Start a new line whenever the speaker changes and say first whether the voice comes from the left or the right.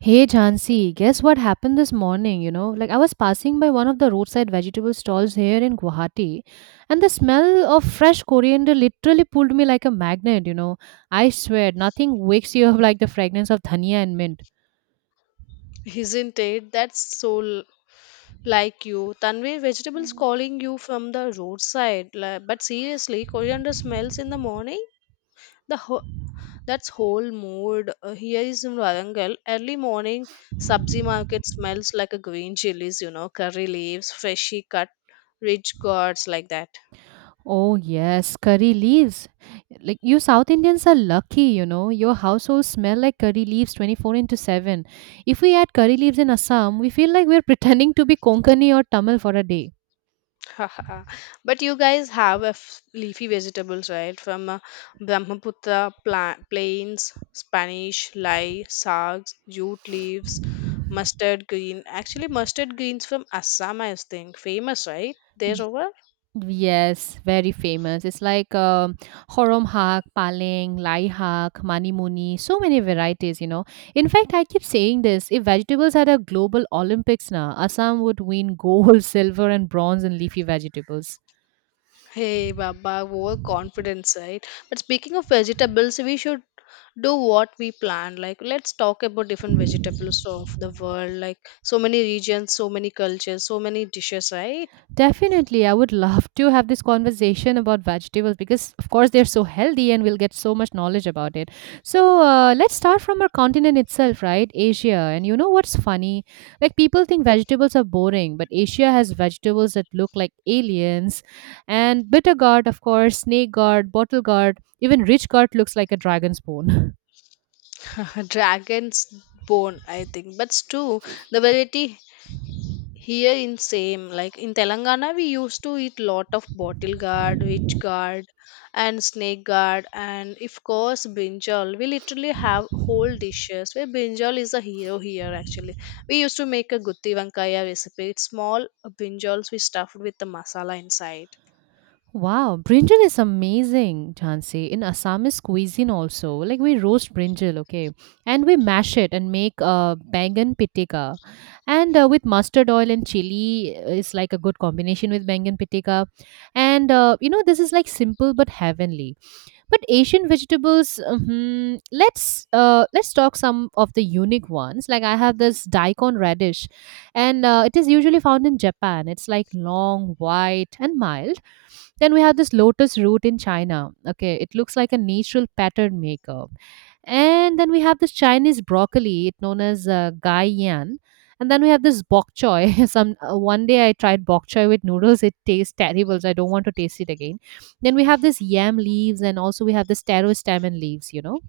right: Hey Jhansi, guess what happened this morning? You know, like I was passing by one of the roadside vegetable stalls here in Guwahati, and the smell of fresh coriander literally pulled me like a magnet. You know, I swear nothing wakes you up like the fragrance of dhania and mint.
left: Isn't it? That's so like you. Tanvir, vegetables calling you from the roadside. But seriously, coriander smells in the morning? The ho- that's whole mood. Here is in Warangal, early morning, sabzi market smells like a green chilies, you know, curry leaves, freshly cut, rich gourds like that.
right: Oh, yes, curry leaves. Like you South Indians are lucky, you know. Your household smell like curry leaves 24 into 7. If we add curry leaves in Assam, we feel like we're pretending to be Konkani or Tamil for a day.
left: Haha. But you guys have a leafy vegetables, right? From Brahmaputra plains, Spanish lye, sags, jute leaves, mustard green. Actually, mustard greens from Assam, I think, famous, right? There over.
right: Yes, very famous. It's like Horom Hak, Paling, Lai Hak, Manimuni, so many varieties, you know. In fact, I keep saying this if vegetables had a global Olympics now, Assam would win gold, silver, and bronze in leafy vegetables.
left: Hey, Baba, overconfidence, right? But speaking of vegetables, we should do what we plan. Like, let's talk about different vegetables of the world. Like, so many regions, so many cultures, so many dishes, right?
right: Definitely, I would love to have this conversation about vegetables because, of course, they're so healthy and we'll get so much knowledge about it. So, let's start from our continent itself, right? Asia. And you know what's funny? Like, people think vegetables are boring, but Asia has vegetables that look like aliens. And bitter gourd, of course, snake gourd, bottle gourd, even rich gourd looks like a dragon's bone.
left: Dragon's bone, I think. But stew, the variety here in same. Like in Telangana, we used to eat lot of bottle guard, witch guard, and snake guard, and of course brinjal. We literally have whole dishes where brinjal is a hero here. Actually, we used to make a gutti vankaya recipe. It's small brinjals we stuffed with the masala inside.
right: Wow, brinjal is amazing, Jhansi. In Assamese cuisine also, like we roast brinjal, okay, and we mash it and make bangan pitika, and with mustard oil and chili is like a good combination with bangan pitika, and you know this is like simple but heavenly. But Asian vegetables, mhm, let's talk some of the unique ones. Like I have this daikon radish, and it is usually found in Japan. It's like long, white, and mild. Then we have this lotus root in China. Okay, it looks like a natural pattern maker. And then we have this Chinese broccoli, it known as gai yan. And then we have this bok choy. Some one day I tried bok choy with noodles. It tastes terrible, so I don't want to taste it again then we have this yam leaves, and also we have this taro stem and leaves, you know.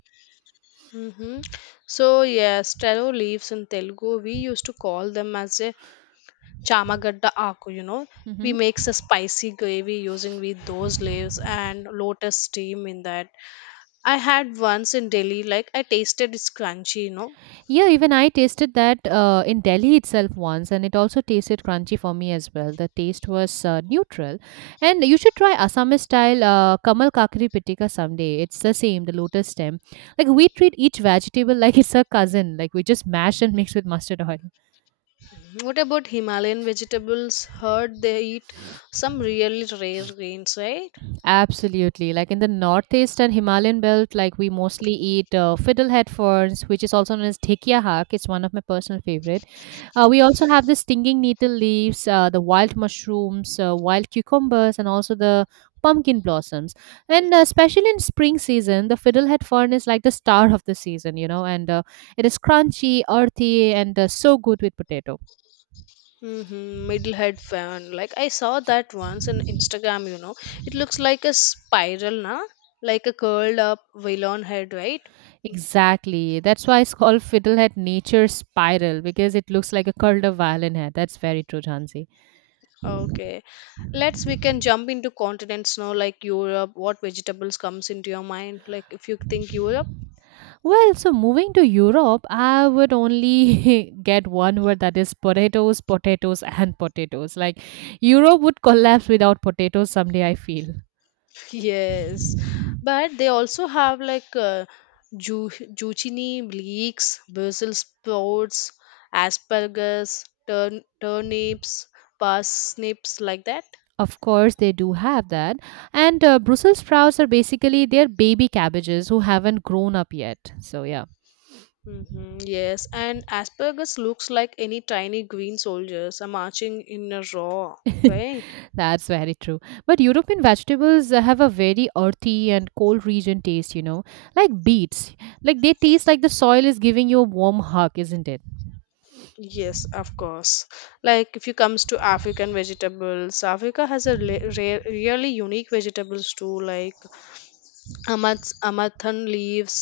left: Mm-hmm. So yes, taro leaves in Telugu we used to call them as a chamagadda aku, you know. We
right: Hmm.
left: makes a spicy gravy using with those leaves and lotus steam in that. I had once in Delhi, like I tasted it's crunchy, you know.
right: Yeah, even I tasted that in Delhi itself once, and it also tasted crunchy for me as well. The taste was neutral. And you should try Assamese style Kamal Kakri Pitika someday. It's the same, the lotus stem. Like we treat each vegetable like it's a cousin, like we just mash and mix with mustard oil.
left: What about Himalayan vegetables? Heard they eat some really rare grains, right?
right: Absolutely. Like in the northeast and Himalayan belt, like we mostly eat fiddlehead ferns, which is also known as dhekia hak. It's one of my personal favorite. We also have the stinging needle leaves, the wild mushrooms, wild cucumbers, and also the pumpkin blossoms. And especially in spring season, the fiddlehead fern is like the star of the season, you know, and it is crunchy, earthy, and so good with potato.
left: Mm-hmm. Middle head fan. Like I saw that once on Instagram, you know. It looks like a spiral, na? Like a curled up villain head, right?
right: Exactly. That's why it's called fiddlehead nature spiral because it looks like a curled up violin head. That's very true, Jansi.
left: Okay. Let's we can jump into continents now, like Europe. What vegetables comes into your mind? Like if you think Europe,
right: Well, so moving to Europe, I would only get one word that is potatoes, potatoes, and potatoes. Like Europe would collapse without potatoes someday, I feel.
left: yes, but they also have like ju- zucchini, leeks, Brussels sprouts, asparagus, turnips, parsnips, like that.
right: Of course, they do have that. And Brussels sprouts are basically their baby cabbages who haven't grown up yet. So, yeah.
left: Hmm, yes, and asparagus looks like any tiny green soldiers are marching in a row, right?
right: That's very true. But European vegetables have a very earthy and cold region taste, you know, like beets. Like they taste like the soil is giving you a warm hug, isn't it?
left: Yes, of course. Like if you comes to African vegetables, Africa has a rare, really unique vegetables too, like amathan leaves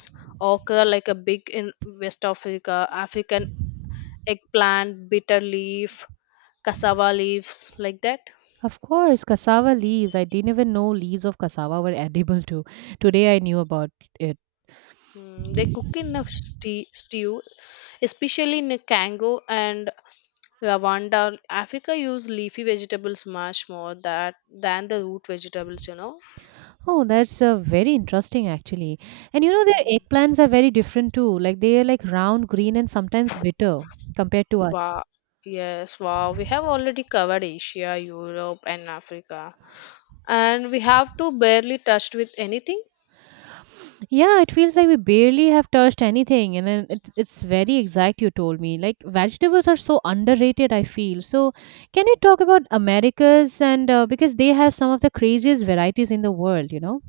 left: occur like a big in West Africa, African eggplant, bitter leaf, cassava leaves, like that.
right: Of course, cassava leaves. I didn't even know leaves of cassava were edible too. Today I knew about it.
left: Mm, they cook in a stew, especially in Congo and Rwanda. Africa use leafy vegetables much more that than the root vegetables, you know.
right: Oh, that's very interesting actually. And you know, their eggplants are very different too. Like they are like round, green, and sometimes bitter compared to us.
left: Wow. Yes, wow. We have already covered Asia, Europe, and Africa. And we have to barely touched with anything?
right: Yeah, it feels like we barely have touched anything. And then it's very exact, you told me. Like vegetables are so underrated, I feel. So, can you talk about Americas and because they have some of the craziest varieties in the world, you know?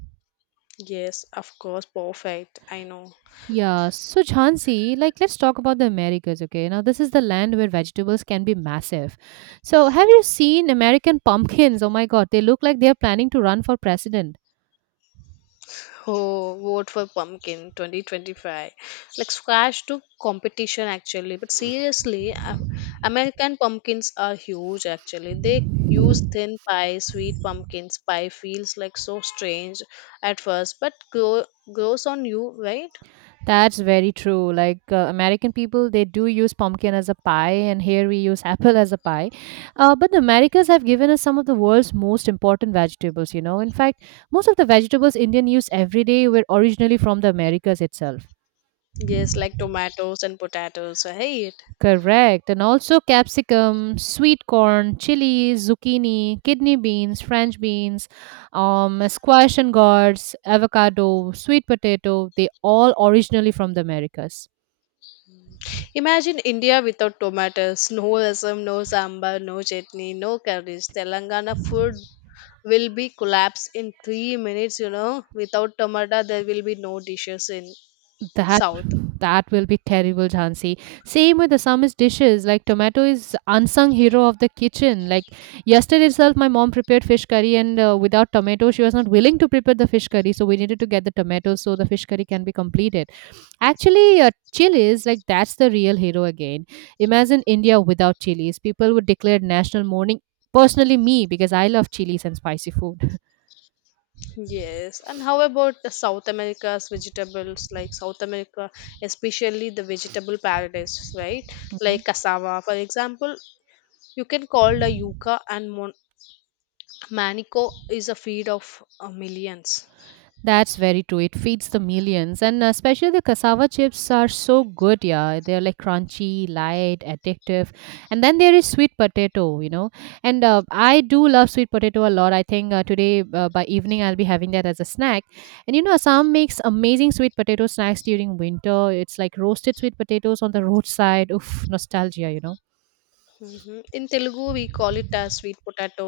left: Yes, of course. Perfect. I know.
right: Yeah, so Jhansi, like let's talk about the Americas, okay? Now this is the land where vegetables can be massive. So have you seen American pumpkins? Oh my God, they look like they're planning to run for president.
left: Oh, vote for pumpkin 2025. Like squash to competition actually, but seriously, American pumpkins are huge actually. They use thin pie, sweet pumpkins. Pie feels like so strange at first, but grows on you, right?
right: That's very true. Like American people, they do use pumpkin as a pie, and here we use apple as a pie. But the Americas have given us some of the world's most important vegetables, you know. In fact, most of the vegetables Indian use every day were originally from the Americas itself.
left: Yes, like tomatoes and potatoes, right?
right: Correct. And also capsicum, sweet corn, chilies, zucchini, kidney beans, French beans, squash and gourds, avocado, sweet potato, they all originally from the Americas.
left: Imagine India without tomatoes, no rasam, no sambar, no chutney, no curries. Telangana food will be collapsed in 3 minutes, you know. Without tomato, there will be no dishes in
right: That
left: South.
right: that will be terrible, Jhansi. Same with the Assamese dishes. Like tomato is unsung hero of the kitchen. Like yesterday itself, my mom prepared fish curry, and without tomato, she was not willing to prepare the fish curry. So we needed to get the tomatoes so the fish curry can be completed. Actually, chilies, like that's the real hero again. Imagine India without chilies. People would declare national mourning. Personally, me, because I love chilies and spicy food.
left: Yes, and how about the South America's vegetables, like South America, especially the vegetable paradise, right? Like cassava, for example, you can call the yuca and manico is a feed of millions.
right: That's very true. It feeds the millions, and especially the cassava chips are so good. Yeah, they're like crunchy, light, addictive, and then there is sweet potato. You know, and I do love sweet potato a lot. I think today by evening I'll be having that as a snack. And you know, Assam makes amazing sweet potato snacks during winter. It's like roasted sweet potatoes on the roadside. Oof, nostalgia. You know.
left: Mhm. In Telugu, we call it as sweet potato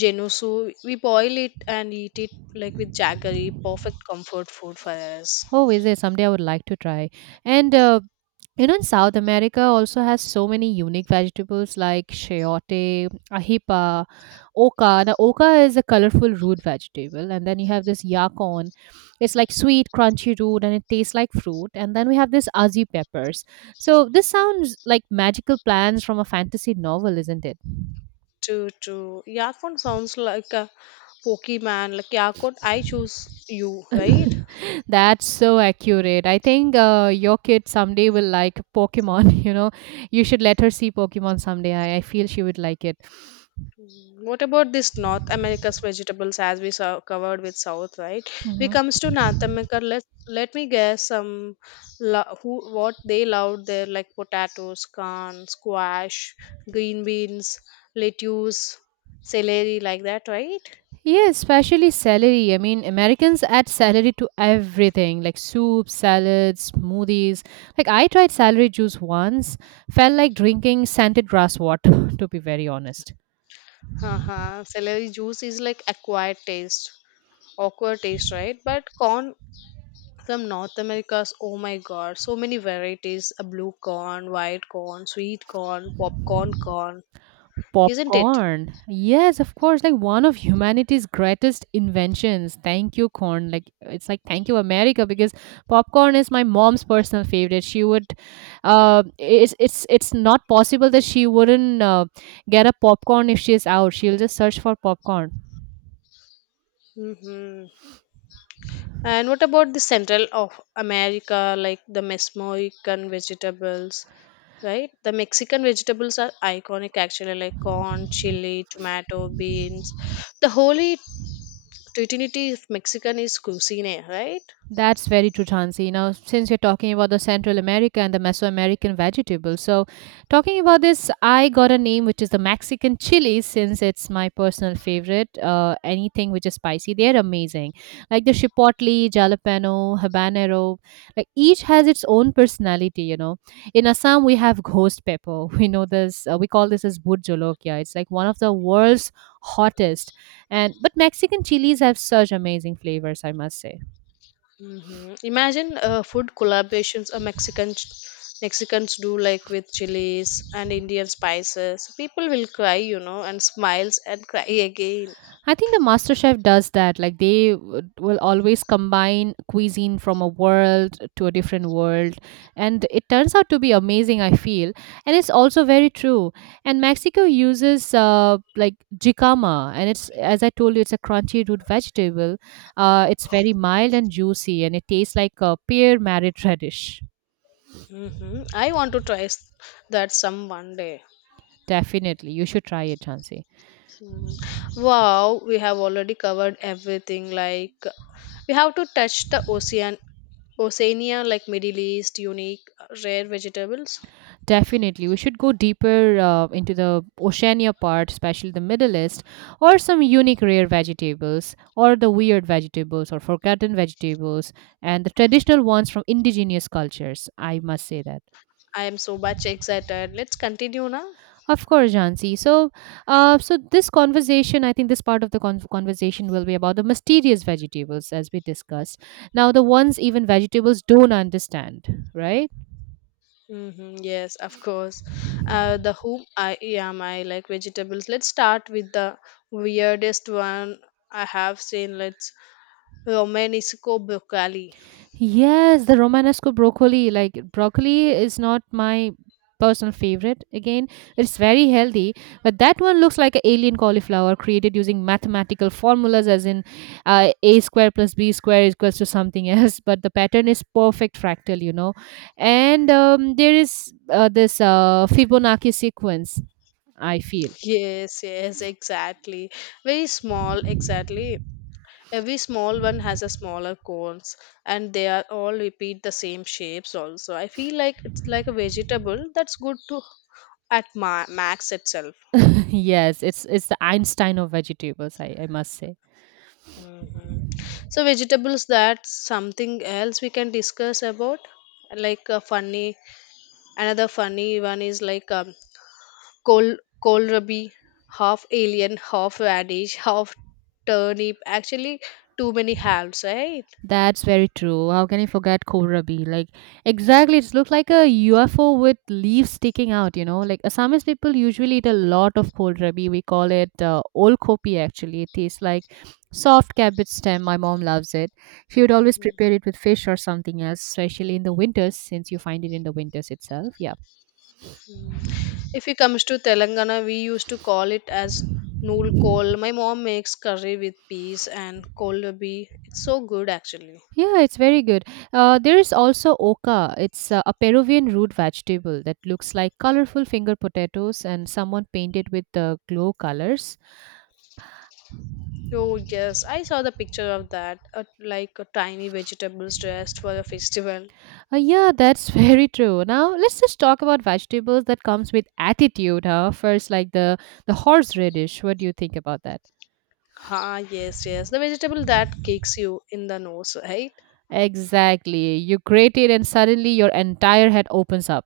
left: genusu. We boil it and eat it like with jaggery, perfect comfort food for us.
right: Oh, is it? Someday I would like to try. And you know, in South America also has so many unique vegetables like chayote, ajipa, oca. Now, oca is a colorful root vegetable, and then you have this yacon. It's like sweet, crunchy root, and it tastes like fruit. And then we have this azi peppers. So this sounds like magical plants from a fantasy novel, isn't it?
left: True, true. Yakon sounds like a Pokemon. Like Yakon, I choose you, right?
right: That's so accurate. I think your kid someday will like Pokemon. You know, you should let her see Pokemon someday. I feel she would like it.
left: What about this North America's vegetables as we saw covered with South, right? We
right: Hmm.
left: comes to North America. Let me guess some who what they love there like potatoes, corn, squash, green beans, lettuce, celery like that, right?
right: Yeah, especially celery. I mean, Americans add celery to everything like soup, salads, smoothies. Like, I tried celery juice once, felt like drinking scented grass water, to be very honest.
left: Uh-huh. Celery juice is like acquired taste, awkward taste, right? But corn from North America's, oh my God, so many varieties: a blue corn, white corn, sweet corn, popcorn corn. Isn't it?
right: Popcorn. Yes, of course, like one of humanity's greatest inventions. Thank you, corn. Like it's like thank you, America, because popcorn is my mom's personal favorite. She would, it's not possible that she wouldn't get a popcorn if she's out. She'll just search for popcorn.
left: hmm And what about the Central of America, like the Mesoamerican vegetables, right? The Mexican vegetables are iconic actually, like corn, chili, tomato, beans. The holy trinity of Mexican is cuisine, right?
right: That's very true, Chansi. Now, since you're talking about the Central America and the Mesoamerican vegetables, so talking about this, I got a name which is the Mexican chilies, since it's my personal favorite. Anything which is spicy, they're amazing. Like the chipotle, jalapeno, habanero, like each has its own personality, you know. In Assam, we have ghost pepper. We know this, we call this as burjolokia. It's like one of the world's hottest. And but Mexican chilies have such amazing flavors, I must say.
left: Imagine food collaborations a Mexicans do like with chilies and Indian spices. People will cry, and smiles and cry again.
right: I think the master chef does that. Like they will always combine cuisine from a world to a different world. And it turns out to be amazing, I feel. And it's also very true. And Mexico uses like jicama. And it's, as I told you, it's a crunchy root vegetable. It's very mild and juicy. And it tastes like a pear married radish.
left: I want to try that some one day.
right: Definitely. You should try it, Chansey.
left: Mm. Wow, we have already covered everything. Like we have to touch the ocean, Oceania, like Middle East, unique rare vegetables.
right: Definitely. We should go deeper into the Oceania part, especially the Middle East, or some unique rare vegetables, or the weird vegetables, or forgotten vegetables, and the traditional ones from indigenous cultures. I must say that.
left: I am so much excited. Let's continue now.
right: Of course, Jansi. So, so this conversation, I think this part of the conversation will be about the mysterious vegetables, as we discussed. Now, the ones even vegetables don't understand, right?
left: Hmm, yes, of course. The whom I am, I like vegetables. Let's start with the weirdest one I have seen. Let's Romanesco broccoli.
right: Yes, the Romanesco broccoli. Like broccoli is not my personal favorite. Again, it's very healthy, but that one looks like an alien cauliflower created using mathematical formulas, as in a square plus b square equals to something else. But the pattern is perfect fractal, you know. And there is this Fibonacci sequence. I feel
left: Yes, yes, exactly. Very small, exactly. Every small one has a smaller cones and they are all repeat the same shapes also. I feel like it's like a vegetable that's good to at max itself.
right: yes, it's the Einstein of vegetables. I must say.
left: So vegetables, that's something else we can discuss about. Like a funny, another funny one is like, col kohlrabi, half alien, half radish, half turnip, actually, too many halves, right?
right: That's very true. How can you forget kohlrabi? Like, exactly, it's looked like a UFO with leaves sticking out, you know. Like, Assamese people usually eat a lot of kohlrabi. We call it olkopi, actually. It tastes like soft cabbage stem. My mom loves it. She would always prepare it with fish or something else, especially in the winters, since you find it in the winters itself. Yeah.
left: If it comes to Telangana, we used to call it as nool kol. My mom makes curry with peas and kolabi. It's so good actually.
right: Yeah, it's very good. There is also oca. It's a Peruvian root vegetable that looks like colorful finger potatoes and someone painted with the glow colors.
left: Oh yes, I saw the picture of that, like a tiny vegetables dressed for a festival.
right: Yeah, that's very true. Now, let's just talk about vegetables that comes with attitude, huh? First, like the horseradish. What do you think about that?
left: Ah yes, yes, the vegetable that kicks you in the nose, right?
right: Exactly. You grate it and suddenly your entire head opens up.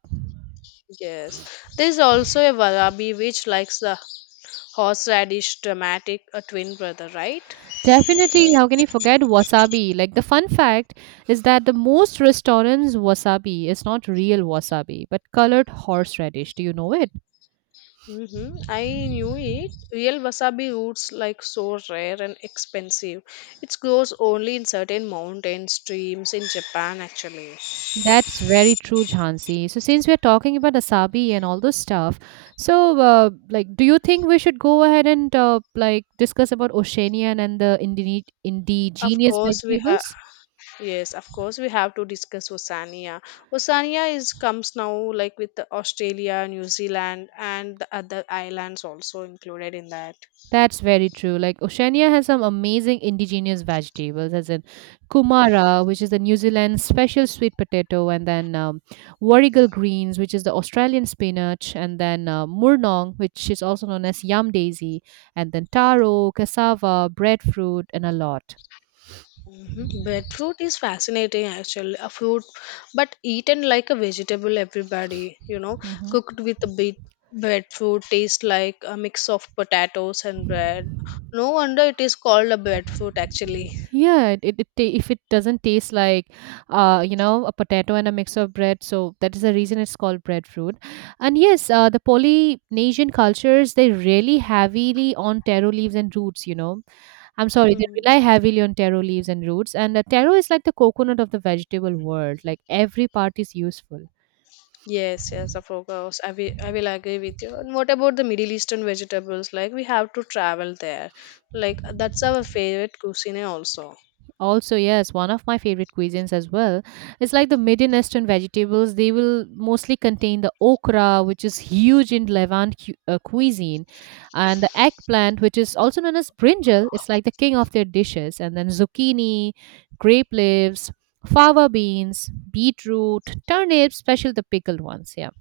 left: Yes. There's also a warabi which likes the horseradish dramatic, a twin brother, right?
right: Definitely, how can you forget wasabi? Like the fun fact is that the most restaurants wasabi is not real wasabi, but colored horseradish. Do you know it?
left: Mm-hmm. I knew it. Real wasabi roots like so rare and expensive. It grows only in certain mountain streams in Japan actually.
right: That's very true, Jhansi. So since we're talking about wasabi and all those stuff, so like, do you think we should go ahead and like discuss about Oceanian and the
left: Of
right: indigenous
left: course we have
right: vegetables?
left: Yes, of course we have to discuss Oceania. Oceania is comes now like with Australia, New Zealand and the other islands also included in that.
right: That's very true. Like Oceania has some amazing indigenous vegetables, as in kumara, which is the New Zealand special sweet potato, and then warrigal greens, which is the Australian spinach, and then murnong, which is also known as yam daisy, and then taro, cassava, breadfruit, and a lot.
left: Mm, beetroot is fascinating actually, a fruit, but eaten like a vegetable, everybody,
right: Mhm.
left: cooked with a bit beetroot tastes like a mix of potatoes and bread. No wonder it is called a beetroot actually.
right: Yeah, if it doesn't taste like, you know, a potato and a mix of bread, so that is the reason it's called breadfruit. And yes, the Polynesian cultures they really heavily on taro leaves and roots. You know, I'm sorry, they
left: Hmm.
right: rely heavily on taro leaves and roots. And taro is like the coconut of the vegetable world. Like every part is useful.
left: Yes, yes, of course. I will agree with you. And what about the Middle Eastern vegetables? Like we have to travel there. Like that's our favorite cuisine also.
right: Also, yes, one of my favorite cuisines as well. It's like the Middle Eastern vegetables. They will mostly contain the okra, which is huge in Levant cuisine, and the eggplant, which is also known as brinjal. It's like the king of their dishes. And then zucchini, grape leaves, fava beans, beetroot, turnips, especially the pickled ones. Yeah.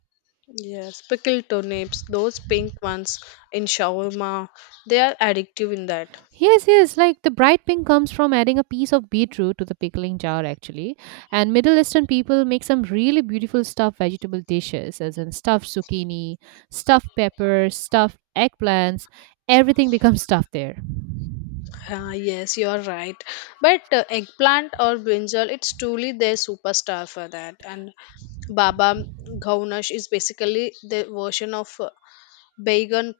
left: Yes, pickled turnips, those pink ones in shawarma, they are addictive in that.
right: Yes, yes, like the bright pink comes from adding a piece of beetroot to the pickling jar actually. And Middle Eastern people make some really beautiful stuffed vegetable dishes as in stuffed zucchini, stuffed peppers, stuffed eggplants, everything becomes stuffed there.
left: Ah, yes, you are right. But eggplant or brinjal, it's truly their superstar for that. And Baba Gaunash is basically the version of Baigan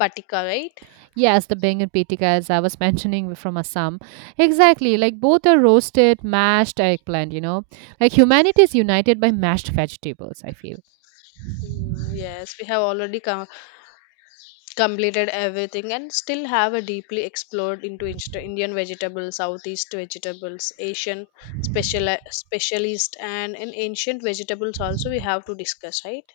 left: Patika, right?
right: Yes, the bangan pitika as I was mentioning were from Assam. Exactly, like both are roasted, mashed eggplant, you know. Like humanity is united by mashed vegetables, I feel.
left: Mm, yes, we have already come, completed everything and still have a deeply explored into Indian vegetables, Southeast vegetables, Asian specialist, and in ancient vegetables also we have to discuss, right?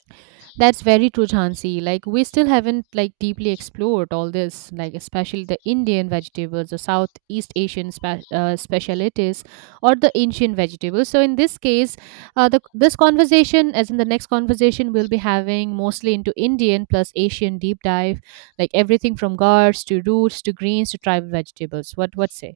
right: That's very true, Jhansi. Like we still haven't like deeply explored all this, like especially the Indian vegetables, the Southeast Asian specialities, or the ancient vegetables. So in this case, the this conversation, as in the next conversation, we'll be having mostly into Indian plus Asian deep dive, like everything from gourds to roots to greens to tribal vegetables. What say?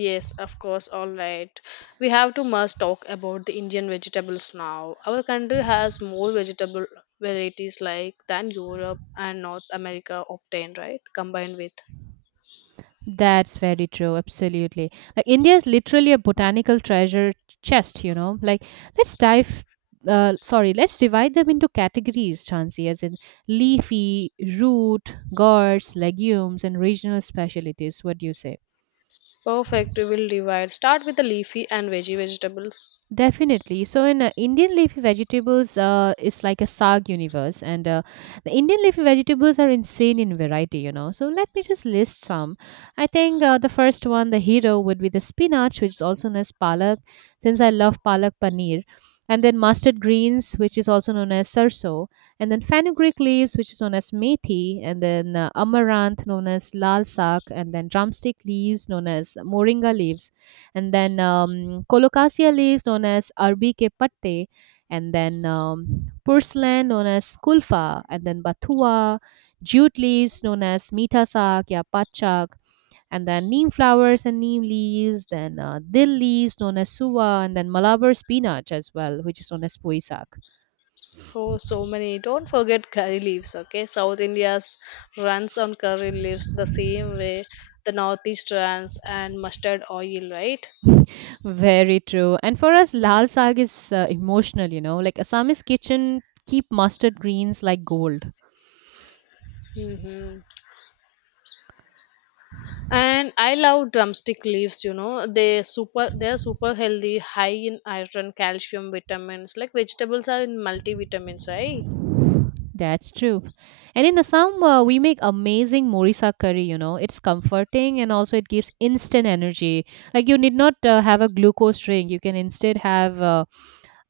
left: Yes, of course. All right, we have to must talk about the Indian vegetables now. Our country has more vegetable varieties like than Europe and North America obtained, right? Combined with.
right: That's very true, absolutely. Like India is literally a botanical treasure chest, you know. Like let's dive let's divide them into categories, Chansi, as in leafy, root, gourds, legumes, and regional specialties. What do you say?
left: Perfect. We will divide, start with the leafy and veggie vegetables.
right: Definitely. So, in Indian leafy vegetables, it's like a sag universe, and the Indian leafy vegetables are insane in variety. You know, so let me just list some. I think the first one, the hero, would be the spinach, which is also known as palak, since I love palak paneer, and then mustard greens, which is also known as sarso, and then fenugreek leaves, which is known as methi, and then amaranth, known as lal sak, and then drumstick leaves, known as moringa leaves, and then colocasia leaves known as arbike patte, and then purslane known as kulfa, and then bathua jute leaves known as mitasak ya patchak, and then neem flowers and neem leaves, then dill leaves known as suwa, and then malabar spinach as well, which is known as puisak.
left: Oh, so many. Don't forget curry leaves, okay? South India's runs on curry leaves the same way the Northeast runs and mustard oil, right?
right: Very true, and for us lal sag is emotional, you know, like assamese kitchen keep mustard greens like gold.
left: hmm And I love drumstick leaves. They're super healthy, high in iron, calcium, vitamins. Like vegetables are in multivitamins, right?
right: That's true. And in Assam, we make amazing morisa curry, you know. It's comforting and also it gives instant energy. Like you need not have a glucose drink. You can instead have uh,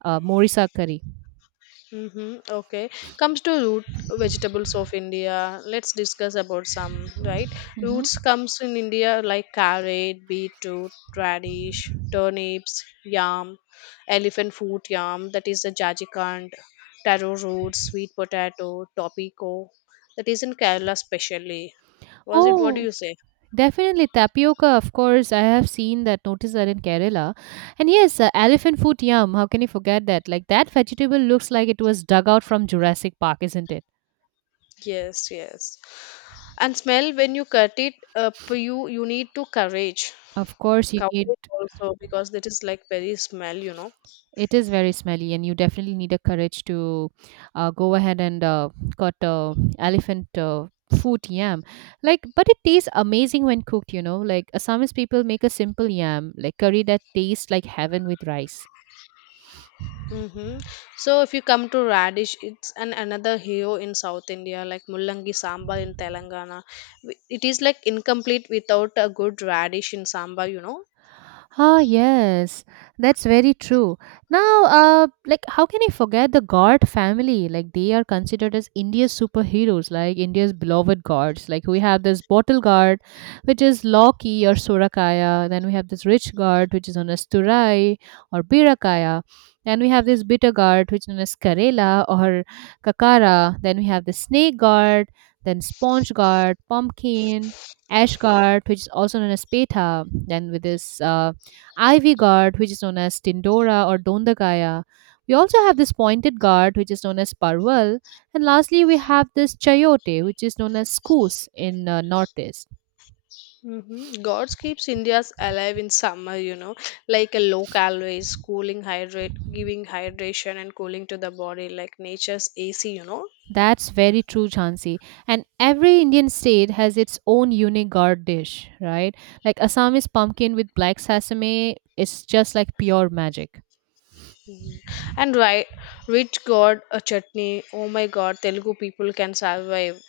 right: uh, morisa curry.
left: Mm-hmm. Okay. Comes to root vegetables of India. Let's discuss about some, right?
right: Hmm.
left: Roots comes in India like carrot, beetroot, radish, turnips, yam, elephant fruit yam, that is the jajikand, taro root, sweet potato, topico, that is in Kerala specially. Was it? What do
right: Oh,
left: you say?
right: definitely. Tapioca, of course. I have seen that, noticed that in Kerala. And yes, elephant foot yum. How can you forget that? Like that vegetable looks like it was dug out from Jurassic Park, isn't it?
left: Yes, yes. And smell when you cut it up, you need to courage,
right: Of course, you need.
left: courage also because that is like very smell.
right: It is very smelly, and you definitely need a courage to go ahead and cut elephant foot yam. Like, but it tastes amazing when cooked. You know, like Assamese people make a simple yam, like curry that tastes like heaven with rice.
left: Mm-hmm. So if you come to radish, it's an another hero in South India, like mullangi sambar in Telangana. It is like incomplete without a good radish in sambar.
right: Ah, yes, that's very true. Now, like, how can you forget the God family? Like, they are considered as India's superheroes, like India's beloved gods. Like, we have this bottle guard, which is Loki or Surakaya. Then we have this rich guard, which is known as Turai or Birakaya. Then we have this bitter guard, which is known as Karela or Kakara. Then we have the snake guard, then sponge guard, pumpkin, Ashgard, which is also known as Petha, then with this Ivy Guard, which is known as Tindora or Dondagaya. We also have this pointed guard, which is known as Parval. And lastly, we have this Chayote, which is known as Skoos in Northeast.
left: Mm-hmm. God keeps India's alive in summer, like a low calories, cooling hydrate, giving hydration and cooling to the body, like nature's AC, you know.
right: That's very true, Jhansi. And every Indian state has its own unique guard dish, right? Like Assam is pumpkin with black sesame. It's just like pure magic.
left: And right, rich God a chutney. Oh my God, Telugu people can survive,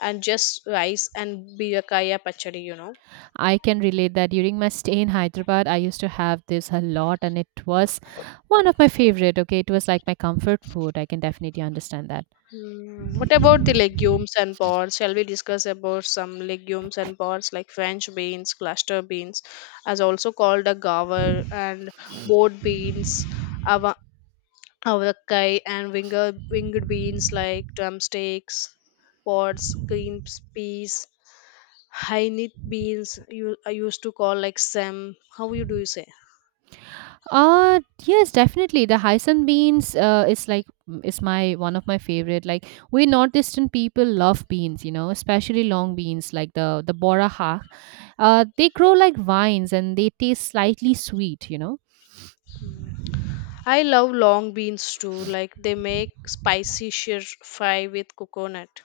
left: and just rice and birakaya pachadi.
right: I can relate that during my stay in Hyderabad, I used to have this a lot, and it was one of my favorite. Okay, it was like my comfort food. I can definitely understand that.
left: Mm, what about the legumes and pods? Shall we discuss about some legumes and pods like French beans, cluster beans, as also called a gaver, and board beans, ava- avakai, and winged beans like drumsticks, pods, green peas, hynith beans, you I used to call like sem. How you do you say?
right: Yes definitely the Hyson beans. Is my one of my favorite. Like we northeastern people love beans, you know, especially long beans like the bora hack. They grow like vines and they taste slightly sweet, you know.
left: I love long beans too. Like they make spicy shir fry with coconut.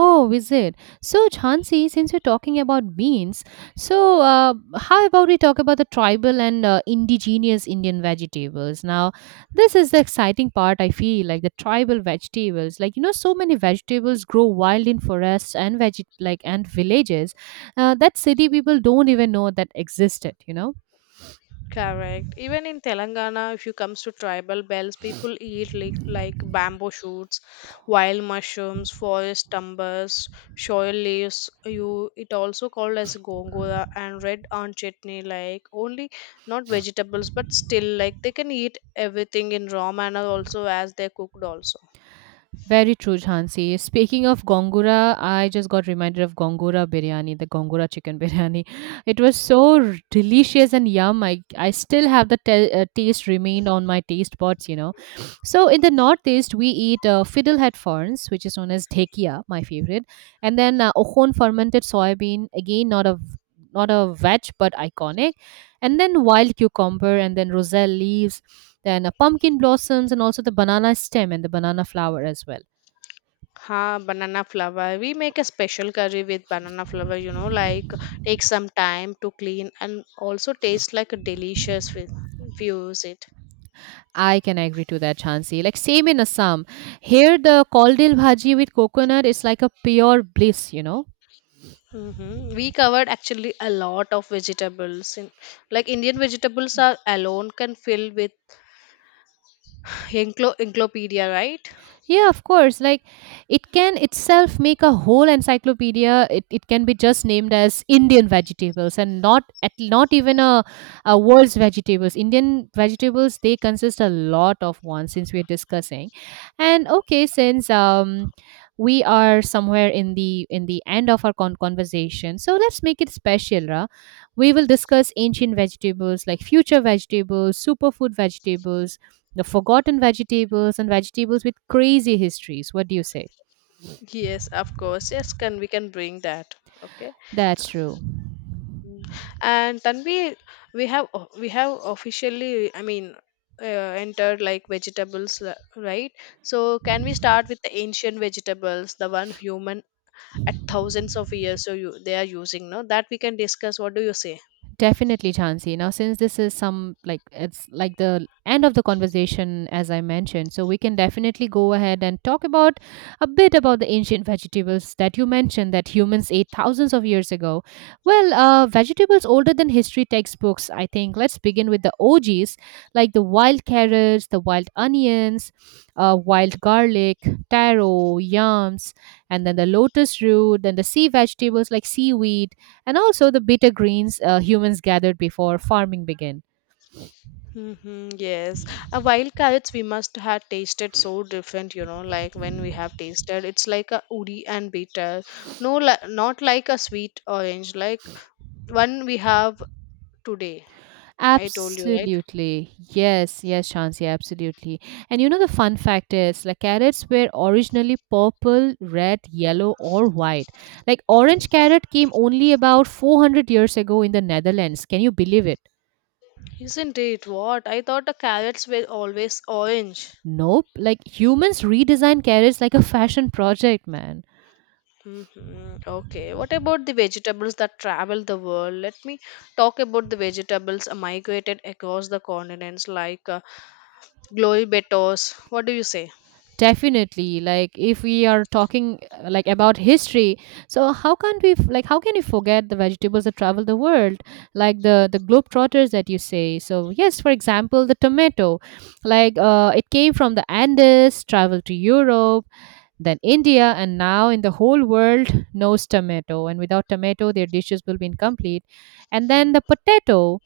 right: Oh, is it? So, Jhansi, since we're talking about beans, so how about we talk about the tribal and indigenous Indian vegetables? Now, this is the exciting part, I feel, like the tribal vegetables. Like, you know, so many vegetables grow wild in forests and like and villages that city people don't even know that existed, you know?
left: Correct. Even in Telangana, if you comes to tribal bells, people eat like bamboo shoots, wild mushrooms, forest tumbers, shoal leaves. You it also called as gongura and red on chutney. Like only not vegetables, but still like they can eat everything in raw manner also as they cooked also.
right: Very true, Jhansi. Speaking of Gongura, I just got reminded of Gongura biryani, the Gongura chicken biryani. It was so delicious and yum. I still have the taste remained on my taste buds, you know. So in the northeast, we eat fiddlehead ferns, which is known as dhekia, my favorite, and then ohon fermented soybean. Again, not a veg, but iconic. And then wild cucumber, and then roselle leaves, then pumpkin blossoms, and also the banana stem and the banana flower as well.
left: Ha, banana flower. We make a special curry with banana flower, like take some time to clean and also taste like a delicious if you use it.
right: I can agree to that, Chansey. Like same in Assam. Here the kaldil bhaji with coconut is like a pure bliss, you know.
left: We covered actually a lot of vegetables. In, like Indian vegetables are alone can fill with encyclopedia, right?
right: Yeah, of course. Like it can itself make a whole encyclopedia. It can be just named as Indian vegetables and not even a world's vegetables. Indian vegetables they consist a lot of ones since we're discussing. And okay, since we are somewhere in the end of our conversation, so let's make it special, Ra. We will discuss ancient vegetables like future vegetables, superfood vegetables, the forgotten vegetables and vegetables with crazy histories. What do you say?
left: Yes, of course. Yes, can we can bring that. Okay.
right: That's true.
left: Mm. And Tanvi, we have officially, I mean, entered like vegetables, right? So can we start with the ancient vegetables, the one human at thousands of years so you, they are using, no? That we can discuss. What do you say?
right: Definitely, Chansey. Now, since this is some like it's like the end of the conversation, as I mentioned, so we can definitely go ahead and talk about a bit about the ancient vegetables that you mentioned that humans ate thousands of years ago. Well, vegetables older than history textbooks, I think. Let's begin with the OGs, like the wild carrots, the wild onions, wild garlic, taro, yams, and then the lotus root, then the sea vegetables like seaweed and also the bitter greens humans gathered before farming began.
left: Mm-hmm, yes. A wild carrots we must have tasted so different, like when we have tasted, it's like a woody and bitter. No, not like a sweet orange, like one we have today. I told you, right?
right: Absolutely. Yes, yes, Shansi, absolutely. And you know the fun fact is like carrots were originally purple, red, yellow or white. Like orange carrot came only about 400 years ago in the Netherlands. Can you believe it?
left: Isn't it? What? I thought the carrots were always orange.
right: Nope. Like humans redesigned carrots like a fashion project, man.
left: Hmm. Okay. What about the vegetables that travel the world? Let me talk about the vegetables migrated across the continents, like glory betos. What do you say?
right: Definitely. Like if we are talking like about history, so how can't we f- like how can you forget the vegetables that travel the world, like the globetrotters that you say? So yes, for example, the tomato, like it came from the Andes, traveled to Europe, then India, and now in the whole world knows tomato. And without tomato, their dishes will be incomplete. And then the potato.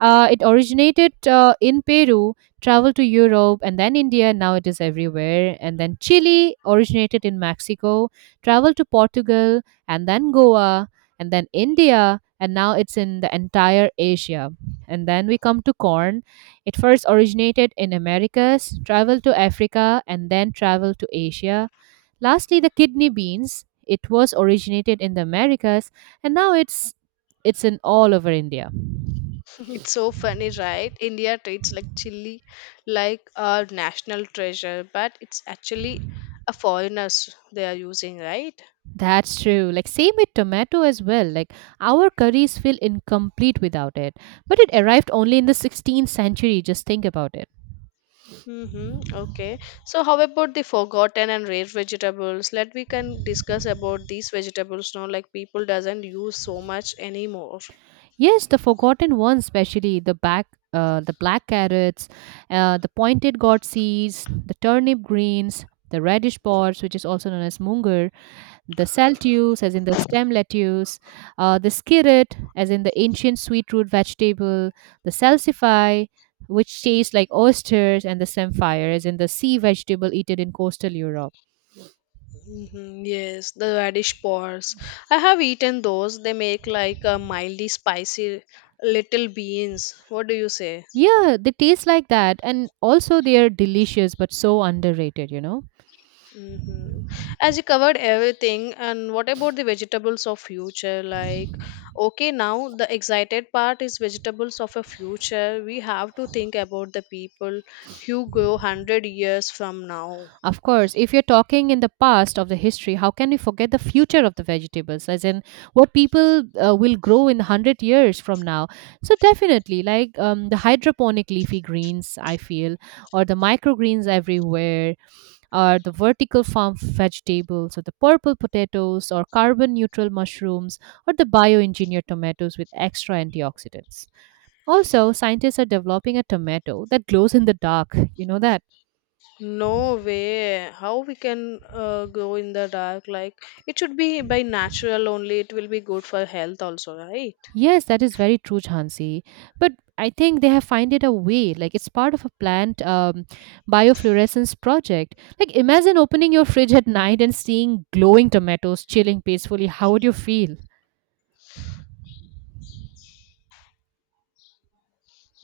right: It originated in Peru, traveled to Europe, and then India. Now it is everywhere. And then Chile originated in Mexico, traveled to Portugal, and then Goa, and then India, and now it's in the entire Asia. And then we come to corn. It first originated in Americas, traveled to Africa, and then traveled to Asia. Lastly, the kidney beans. It was originated in the Americas, and now it's in all over India.
left: It's so funny, right? India treats like chili like our national treasure, but it's actually a foreigners they are using, right?
right: That's true. Like same with tomato as well. Like our curries feel incomplete without it. But it arrived only in the 16th century. Just think about it.
left: Mm-hmm. Okay. So, how about the forgotten and rare vegetables? Let we can discuss about these vegetables now. Like people doesn't use so much anymore.
right: Yes, the forgotten ones, especially the black carrots, the pointed gourd seeds, the turnip greens, the radish pods, which is also known as munger, the saltuse, as in the stem lettuce, the skirret, as in the ancient sweet root vegetable, the salsify, which tastes like oysters, and the samphire, as in the sea vegetable eaten in coastal Europe.
left: Mm-hmm. Yes, the radish pods. I have eaten those. They make like a mildly spicy little beans. What do you say?
right: Yeah, they taste like that, and also they are delicious but so underrated, you know.
left: Mm-hmm. As you covered everything, and what about the vegetables of future? Like, okay, now the excited part is vegetables of a future. We have to think about the people who grow 100 years from now.
right: Of course, if you're talking in the past of the history, how can we forget the future of the vegetables, as in what people will grow in 100 years from now? So definitely, like the hydroponic leafy greens, I feel, or the microgreens everywhere, or the vertical farm vegetables, or the purple potatoes, or carbon neutral mushrooms, or the bioengineered tomatoes with extra antioxidants. Also, scientists are developing a tomato that glows in the dark. You know that?
left: No way, how we can grow in the dark? Like, it should be by natural only. It will be good for health also, right?
right: Yes, that is very true, Chansey. But I think they have find it a way. Like it's part of a plant biofluorescence project. Like imagine opening your fridge at night and seeing glowing tomatoes chilling peacefully. How would you feel?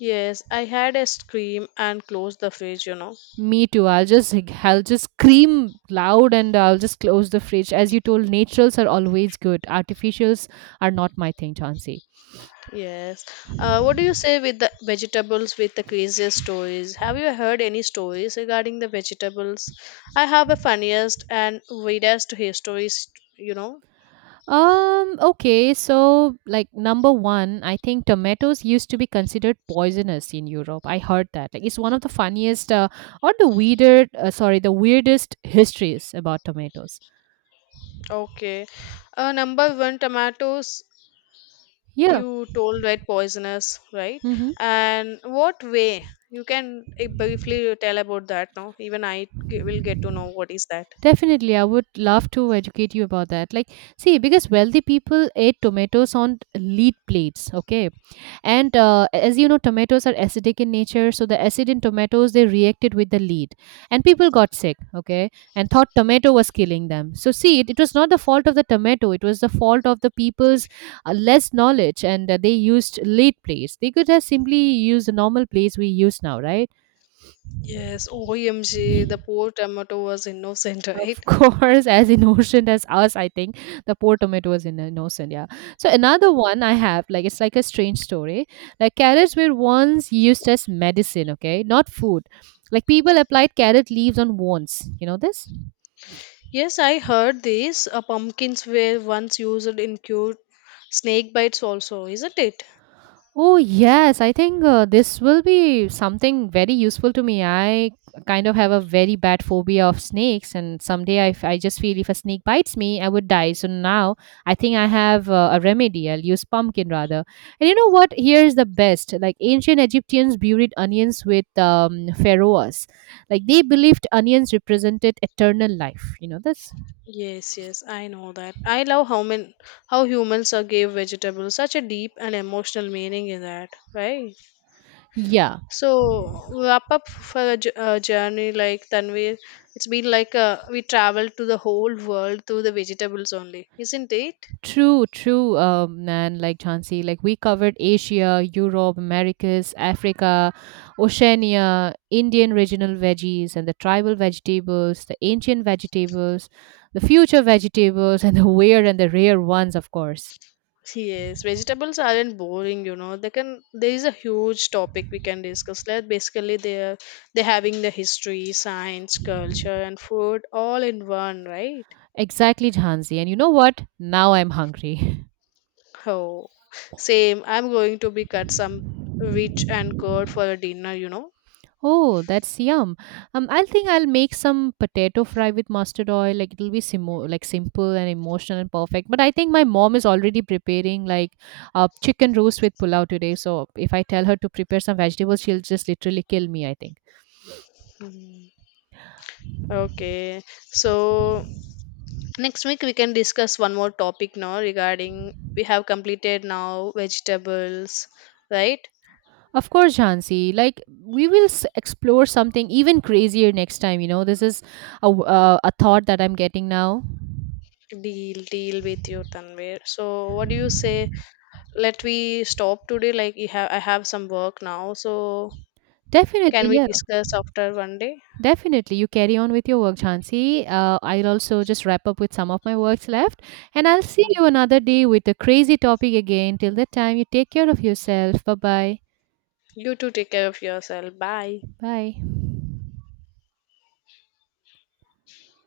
left: Yes, I had a scream and closed the fridge. You know.
right: Me too. I'll just scream loud and I'll just close the fridge. As you told, naturals are always good. Artificials are not my thing, Chansey.
left: Yes. What do you say with the vegetables with the craziest stories? Have you heard any stories regarding the vegetables? I have a funniest and weirdest histories, you know.
right: Okay, so like number one, I think tomatoes used to be considered poisonous in Europe. I heard that. Like it's one of the funniest sorry, the weirdest histories about tomatoes.
left: Okay. Number one, tomatoes.
right: Yeah.
left: You told right poisonous, right?
right: Mm-hmm.
left: And what way? You can briefly tell about that, no? Even I will get to know what is that.
right: Definitely, I would love to educate you about that. Like, see, because wealthy people ate tomatoes on lead plates, okay, and as you know, tomatoes are acidic in nature, so the acid in tomatoes they reacted with the lead and people got sick, okay, and thought tomato was killing them. So see, it was not the fault of the tomato, it was the fault of the people's less knowledge, and they used lead plates. They could have simply used the normal plates we use now, right?
left: Yes, OMG, the poor tomato was innocent, right?
right: Of course, as innocent as us, I think the poor tomato was in innocent. Yeah. So another one I have, like it's like a strange story. Like carrots were once used as medicine. Okay, not food. Like people applied carrot leaves on wounds. You know this?
left: Yes, I heard this. Pumpkins were once used in cure snake bites also, isn't it?
right: Oh, yes. I think this will be something very useful to me. I kind of have a very bad phobia of snakes, and someday I just feel if a snake bites me, I would die. So now I think I have a remedy. I'll use pumpkin rather. And you know what? Here's the best. Like ancient Egyptians buried onions with pharaohs. Like they believed onions represented eternal life. You know this?
left: Yes, yes, I know that. I love how humans are gave vegetables such a deep and emotional meaning in that, right?
right: Yeah.
left: So wrap up for a journey like Tanvir. It's been like we traveled to the whole world through the vegetables only, isn't it?
right: True, true. And like Chansey, like we covered Asia, Europe, Americas, Africa, Oceania, Indian regional veggies, and the tribal vegetables, the ancient vegetables, the future vegetables, and the weird and the rare ones, of course.
left: Yes, vegetables aren't boring. They can there is a huge topic we can discuss. Like basically they're having the history, science, culture and food all in one, right?
right: Exactly, Chansey. And you know what? Now I'm hungry.
left: Oh. Same. I'm going to be cut some rich and good for a dinner.
right: Oh, that's yum. I think I'll make some potato fry with mustard oil. Like like simple and emotional and perfect. But I think my mom is already preparing like chicken roast with pulao today. So if I tell her to prepare some vegetables, she'll just literally kill me, I think.
left: Mhm. Okay. So next week we can discuss one more topic now regarding we have completed now vegetables, right?
right: Of course, Jhansi. Like explore something even crazier next time, you know. This is a thought that I'm getting now.
left: Deal, deal with you, Tanvir. So what do you say? Let we stop today, like, you have I have some work now, so can
right: Definitely,
left: we
right: yes.
left: discuss after one day?
right: Definitely, you carry on with your work, Jhansi. I'll also just wrap up with some of my works left, and I'll see
left: Mm.
right: you another day with a crazy topic again. Till that time, you take care of yourself. Bye bye.
left: You too, take care of yourself. Bye.
right: Bye.